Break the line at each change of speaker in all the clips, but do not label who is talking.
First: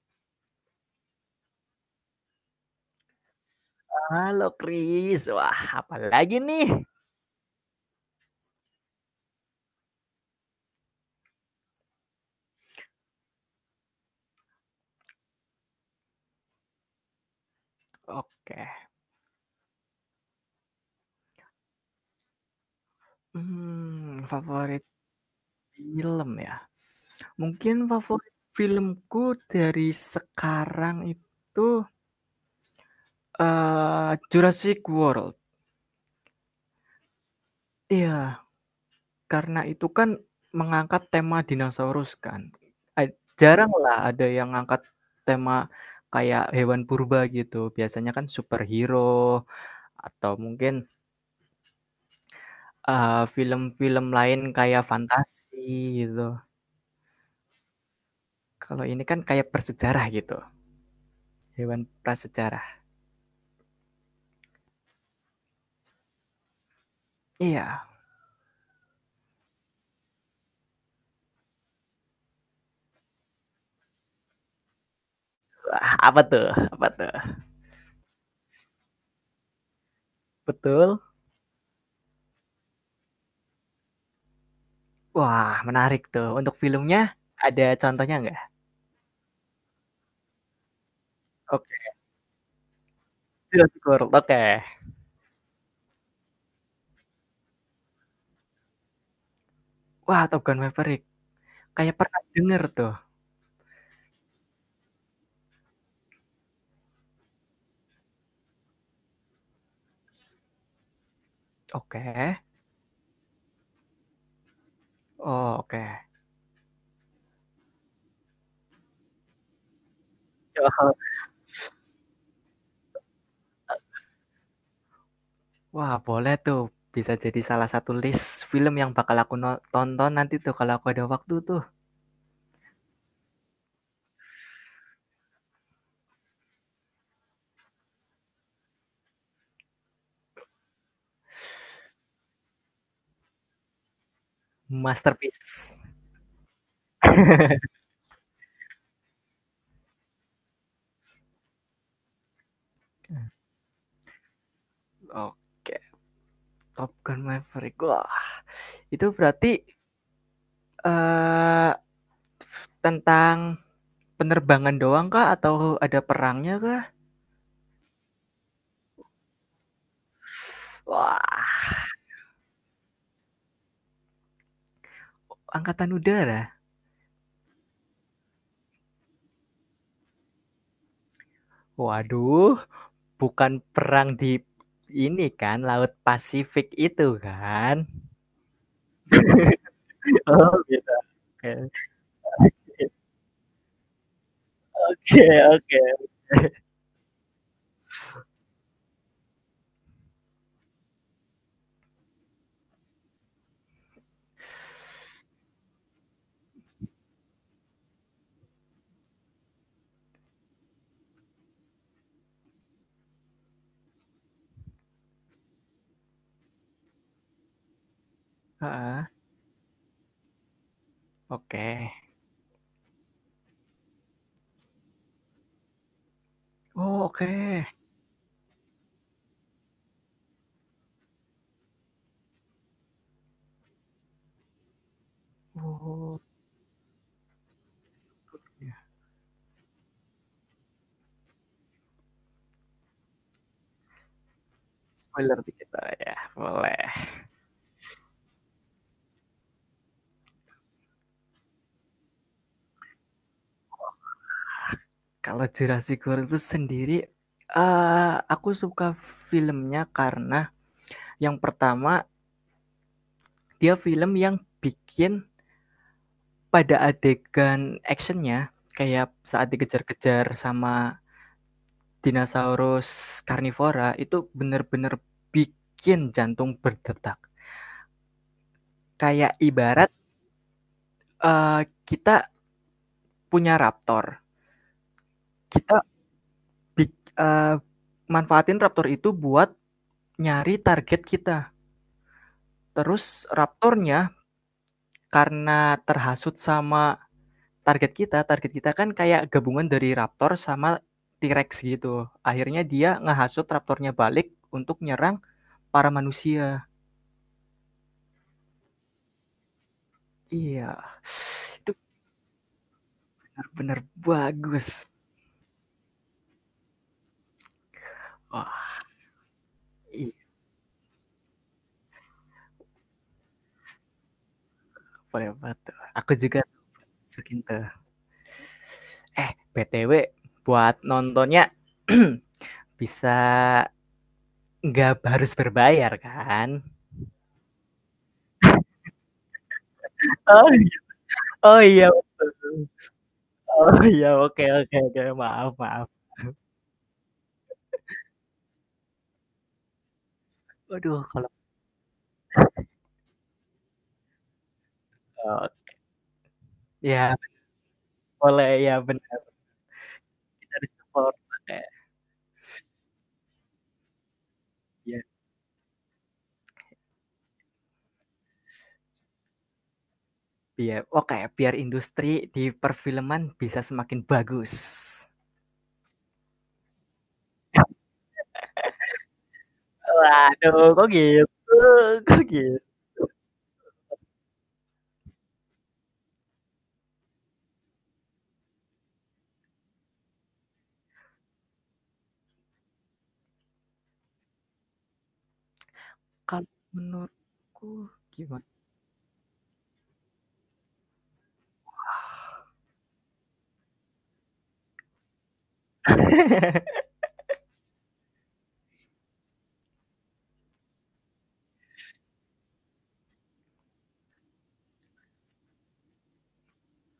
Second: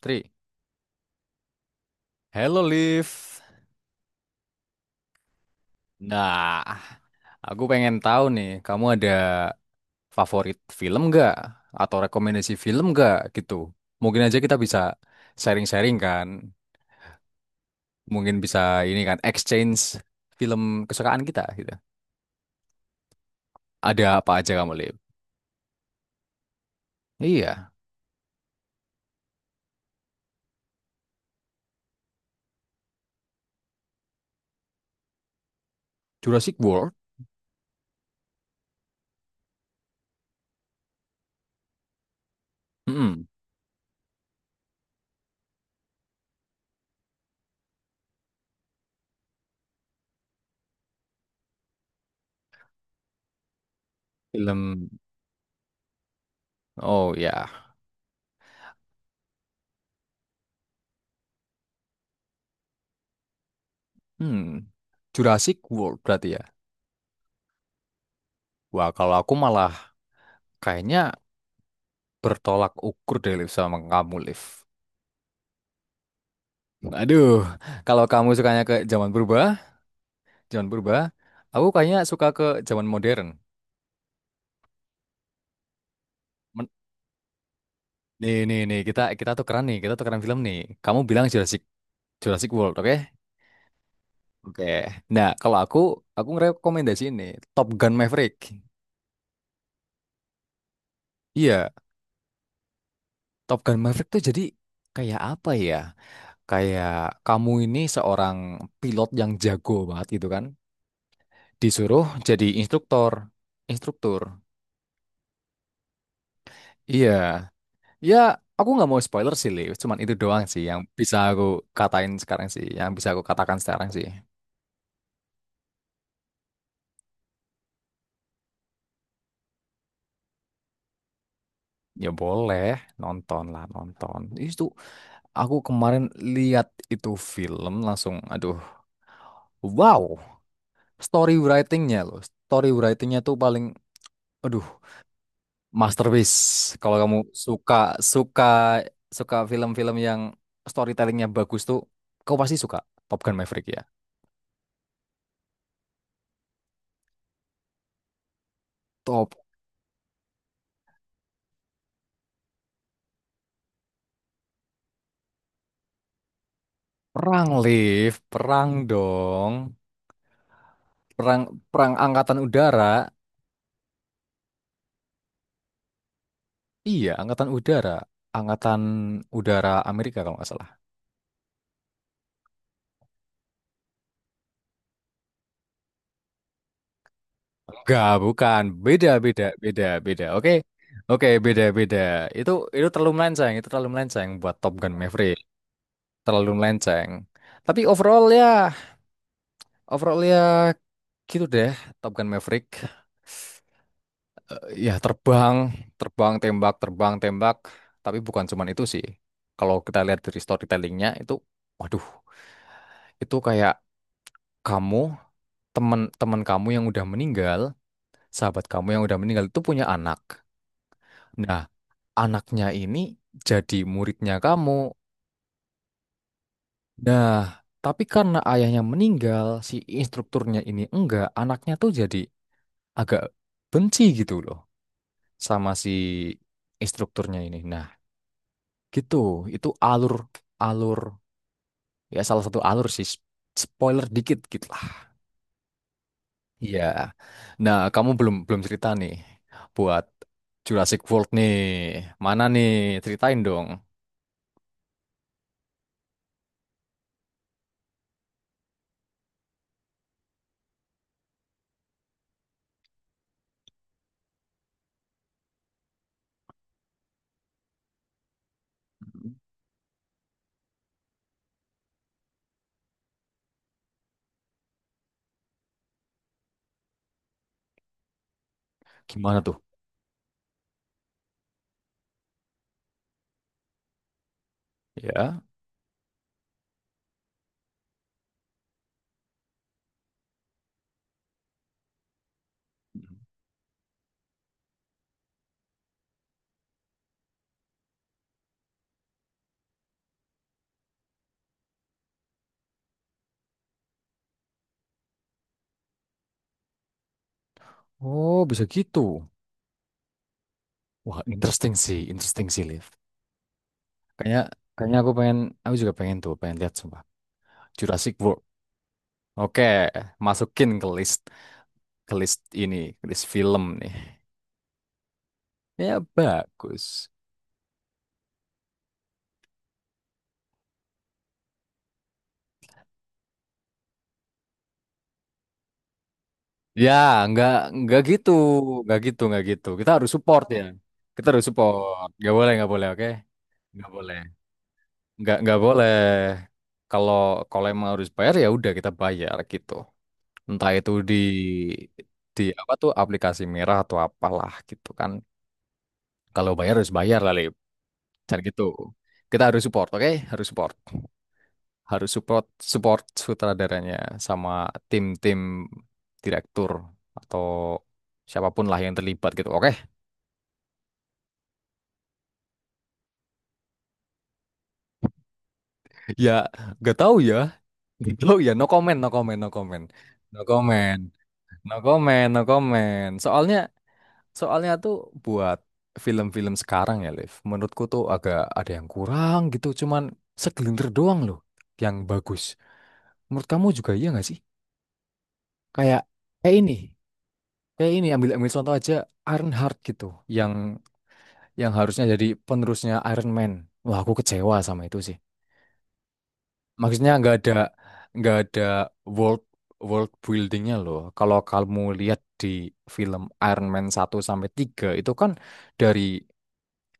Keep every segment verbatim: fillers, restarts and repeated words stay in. Tri, hello Liv.
Halo Kris, wah apalagi
Nah,
nih?
aku pengen tahu nih, kamu ada favorit film nggak? Atau rekomendasi film nggak gitu? Mungkin aja kita bisa sharing-sharing kan. Mungkin
Oke,
bisa ini kan, exchange film kesukaan kita gitu. Ada
mmm,
apa aja kamu,
favorit
Liv?
film ya?
Iya,
Mungkin favorit filmku dari sekarang itu, eee, Jurassic World.
Jurassic World.
Iya, karena itu kan mengangkat tema dinosaurus kan. A-
Mm-mm.
Jarang lah ada yang angkat tema kayak hewan purba gitu, biasanya kan superhero atau mungkin, eee, film-film lain kayak
Film,
fantasi gitu.
oh ya.
Kalau ini kan kayak prasejarah gitu, hewan prasejarah.
Hmm. Jurassic World berarti ya.
Iya.
Wah, kalau aku malah kayaknya bertolak ukur deh Liv sama kamu, Liv.
Wah, apa tuh? Apa tuh?
Aduh, kalau kamu sukanya ke zaman purba, zaman purba,
Betul.
aku kayaknya suka ke zaman modern.
Wah, menarik tuh. Untuk
Men-
filmnya ada contohnya
nih,
nggak?
nih, nih, kita kita tuh keren nih, kita tuh keren film nih. Kamu bilang Jurassic
Oke,
Jurassic World, oke?
Jurassic World. Oke.
Oke. Nah, kalau aku aku ngerekomendasi ini Top Gun Maverick.
Wah, Top Gun Maverick.
Iya,
Kayak pernah denger tuh.
Top Gun Maverick tuh jadi kayak apa ya? Kayak kamu ini seorang pilot yang jago banget gitu kan?
Oke.
Disuruh jadi instruktur, instruktur.
Oh, oke.
Iya. Ya, aku nggak mau spoiler sih, Li. Cuman itu doang sih yang
Heeh.
bisa aku katain sekarang sih. Yang bisa aku katakan sekarang sih.
Wah, boleh tuh. Bisa jadi salah satu list film yang bakal aku no tonton nanti tuh kalau aku ada waktu tuh.
Ya boleh, nonton lah, nonton. Itu aku kemarin lihat itu film langsung, aduh, wow. Story writingnya loh. Story writingnya tuh paling, aduh,
Masterpiece.
masterpiece. Kalau kamu suka, suka, suka film-film yang storytellingnya bagus tuh, kau pasti suka Top Gun Maverick ya.
Oke, Top Gun Maverick. Wah, itu
Top
berarti, eee tentang penerbangan doang kah atau ada perangnya kah?
Perang, Liv. Perang dong. Perang
Wah,
perang angkatan udara,
angkatan udara.
iya angkatan udara, angkatan udara Amerika kalau nggak salah.
Waduh, bukan perang di ini kan, Laut Pasifik itu kan?
Enggak, bukan, beda beda beda beda, oke,
Oh, gitu.
oke,
Oke.
beda beda. Itu itu terlalu melenceng, itu terlalu melenceng buat Top Gun
Oke,
Maverick,
oke.
terlalu melenceng. Tapi overall ya, overall ya gitu deh Top Gun Maverick. Eh, ya terbang, terbang tembak, terbang tembak, tapi bukan cuman itu sih. Kalau kita lihat dari storytellingnya itu, waduh, itu kayak kamu, teman teman kamu yang udah meninggal, sahabat kamu yang
Heeh,
udah meninggal itu punya anak.
oke.
Nah, anaknya ini jadi muridnya kamu.
Oh, oke.
Nah, tapi karena ayahnya meninggal, si instrukturnya ini enggak, anaknya tuh jadi agak benci gitu loh
Okay.
sama si
Oh,
instrukturnya ini. Nah,
ya.
gitu. Itu alur alur, ya salah satu alur sih. Spoiler dikit gitu.
Spoiler dikit boleh ya?
Iya.
Boleh.
Nah, kamu belum belum cerita nih buat Jurassic World nih. Mana nih? Ceritain dong.
Kalau Jurassic World itu sendiri, eee, aku suka filmnya karena yang pertama, dia film yang bikin pada adegan actionnya, kayak saat dikejar-kejar sama dinosaurus karnivora, itu bener-bener bikin jantung berdetak. Kayak
Gimana tuh?
ibarat, eee, kita punya raptor,
Ya.
kita bik eh, manfaatin raptor itu buat nyari target kita. Terus raptornya karena terhasut sama target kita, target kita kan kayak gabungan dari raptor sama T-Rex gitu. Akhirnya dia ngehasut raptornya balik untuk nyerang para manusia.
Oh, bisa gitu.
Iya.
Wah,
Itu
interesting sih, interesting sih, Liv.
benar-benar
Kayaknya
bagus.
kayaknya aku pengen aku juga pengen tuh, pengen lihat sumpah. Jurassic World.
Wah,
Oke,
iya,
masukin ke list, ke list ini, ke list film nih.
boleh banget.
Ya
Aku juga
bagus.
masukin tuh. Eh, B T W buat nontonnya bisa nggak harus berbayar kan?
Ya, nggak, nggak gitu, nggak gitu, nggak gitu. Kita harus support
Oh,
ya. Kita harus
oh iya.
support. Nggak boleh, nggak boleh, oke?
Oh
Nggak boleh,
iya, oke oke oke.
nggak
Maaf,
nggak
maaf.
boleh. Kalau kalau emang harus bayar ya udah kita bayar gitu, entah itu
Aduh,
di
kalau
di apa tuh aplikasi merah atau apalah gitu kan. Kalau bayar harus
ya
bayar lah Lip. Jangan
boleh
gitu,
ya benar.
kita harus support, oke, harus
Dari
support,
support, oke,
harus support, support sutradaranya sama
iya,
tim-tim direktur atau siapapun lah yang terlibat gitu, oke.
biar oke, biar industri di perfilman bisa semakin bagus.
Ya nggak tahu ya, nggak tahu ya, no comment no comment no comment no
Waduh, kok
comment.
gitu
No
kok
comment, no
gitu?
comment. Soalnya, soalnya tuh buat film-film sekarang ya, Liv. Menurutku tuh agak ada yang kurang gitu. Cuman segelintir doang loh yang bagus. Menurut kamu juga iya nggak sih? Kayak,
Kalau
kayak ini,
menurutku
kayak ini. Ambil
gimana?
Ambil contoh aja Iron Heart gitu, yang yang harusnya jadi penerusnya Iron Man. Wah, aku kecewa sama itu sih. Maksudnya nggak ada nggak ada world world buildingnya loh. Kalau kamu lihat di film Iron Man satu sampai tiga itu kan dari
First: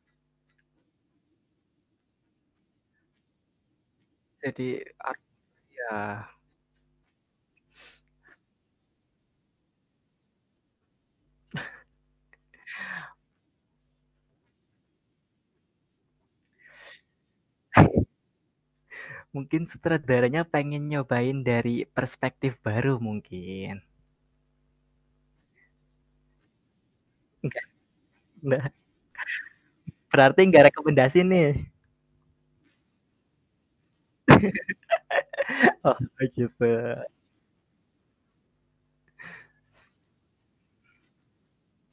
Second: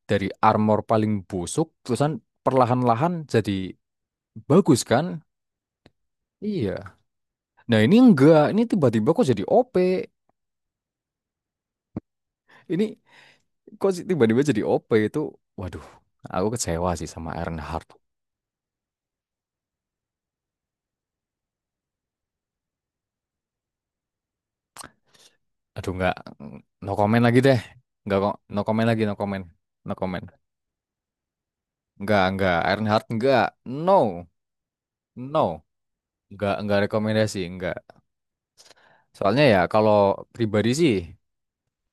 dari armor paling busuk terusan perlahan-lahan jadi
Jadi
bagus
art
kan?
ya,
Iya. Nah, ini enggak, ini tiba-tiba kok jadi O P. Ini kok sih tiba-tiba jadi O P itu, waduh, aku kecewa sih sama Ironheart.
mungkin sutradaranya pengen nyobain dari perspektif baru mungkin.
Aduh nggak, no comment lagi deh.
Enggak
Nggak kok, no
enggak
comment lagi, no comment. No comment.
berarti enggak rekomendasi nih?
Enggak, enggak. Ironheart Heart enggak. No, no.
Oh,
Enggak,
gitu.
enggak rekomendasi, enggak. Soalnya ya kalau pribadi sih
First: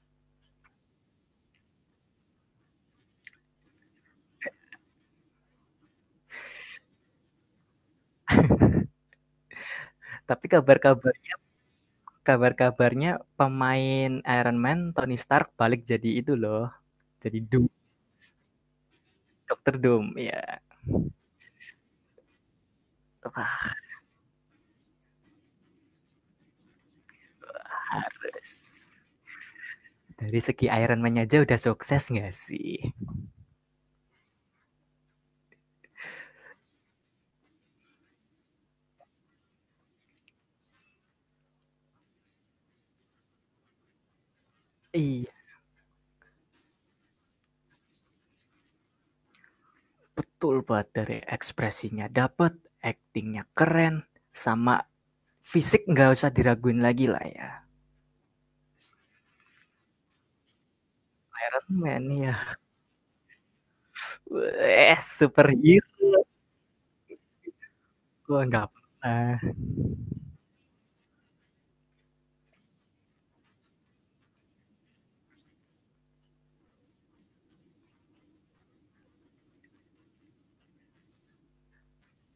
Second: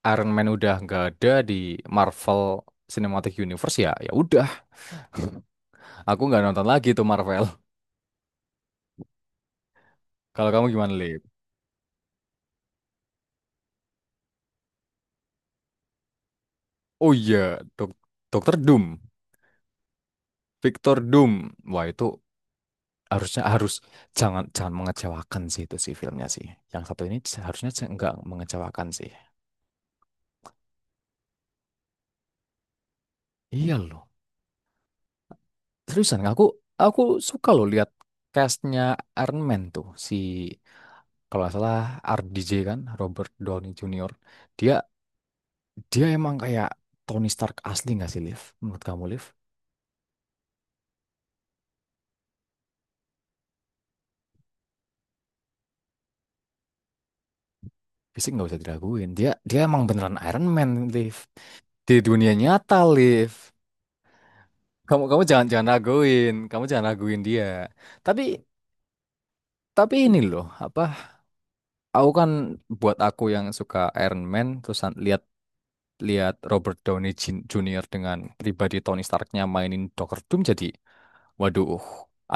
Iron Man udah enggak ada di Marvel Cinematic Universe ya. Ya udah, aku enggak nonton lagi tuh Marvel.
Tapi
Kalau kamu gimana,
kabar-kabar
Lip?
kabar-kabarnya pemain Iron Man, Tony Stark balik jadi itu loh,
Oh iya,
jadi Doom.
Dok Dokter Doom,
Dokter Doom ya.
Victor Doom. Wah, itu harusnya
Wah,
harus jangan jangan mengecewakan sih itu sih filmnya sih. Yang satu ini harusnya enggak mengecewakan sih.
dari segi Iron Man aja udah sukses nggak sih?
Iya loh. Seriusan, aku aku suka loh lihat castnya Iron Man tuh si kalau nggak salah R D J kan Robert Downey junior Dia
Iya,
Dia emang kayak Tony Stark asli nggak sih Liv? Menurut kamu Liv?
betul banget dari ekspresinya dapat, actingnya keren, sama fisik nggak usah diraguin lagi lah ya.
Fisik nggak usah diraguin. Dia Dia emang beneran Iron Man Liv.
Iron
Di
Man
dunia
ya,
nyata Liv.
eh
Kamu Kamu jangan jangan
superhero
raguin. Kamu jangan raguin dia. Tapi
nggak pernah.
tapi ini loh apa? Aku kan buat aku yang suka Iron Man terus an- lihat, lihat Robert Downey Jin- junior dengan pribadi Tony Starknya mainin Doctor Doom, jadi waduh,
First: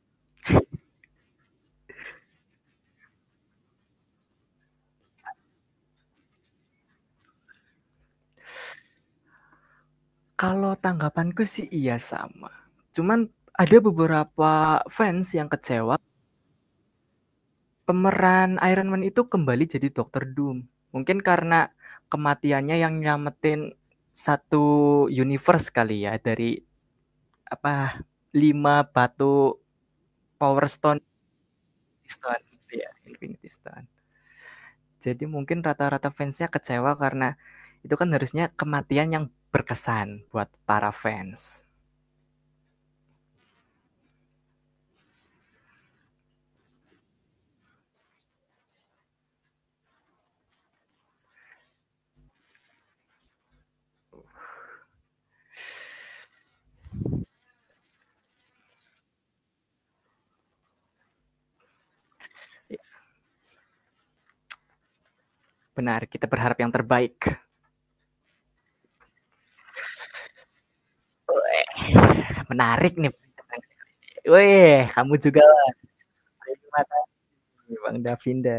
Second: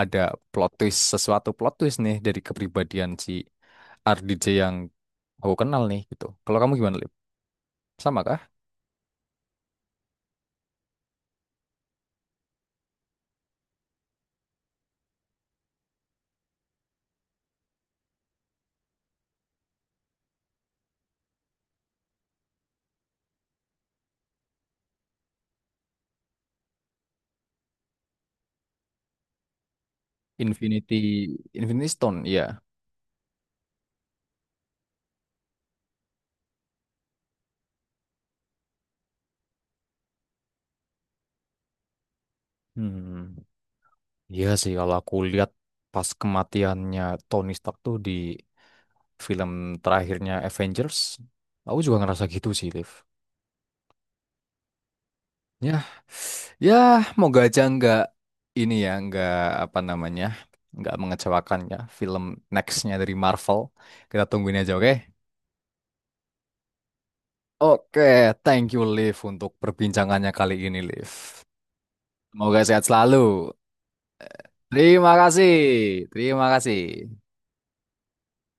ada plot twist, sesuatu plot twist nih dari kepribadian si R D J yang aku kenal nih gitu. Kalau kamu gimana, Lip? Sama kah?
Kalau tanggapanku sih iya sama. Cuman ada beberapa fans yang kecewa pemeran Iron Man itu kembali jadi Doctor Doom. Mungkin karena kematiannya yang nyelamatin satu universe kali ya, dari, apa, lima batu Power
Infinity
Stone
Infinity Stone,
Stone,
iya.
iya, Infinity Stone. Jadi mungkin rata-rata fansnya kecewa karena itu kan harusnya kematian yang berkesan buat para fans.
Hmm. Iya sih kalau aku lihat pas kematiannya Tony Stark tuh di film terakhirnya Avengers, aku juga ngerasa gitu sih, Liv. Ya, ya, moga aja nggak ini ya, nggak apa namanya, nggak mengecewakan ya film
Ya,
nextnya dari Marvel. Kita tungguin aja, oke?
benar, kita berharap yang terbaik.
Oke, thank you Liv untuk perbincangannya kali ini Liv. Semoga sehat
Menarik nih.
selalu.
Weh,
Terima
kamu juga
kasih, terima
terima
kasih.
kasih Bang Davinda.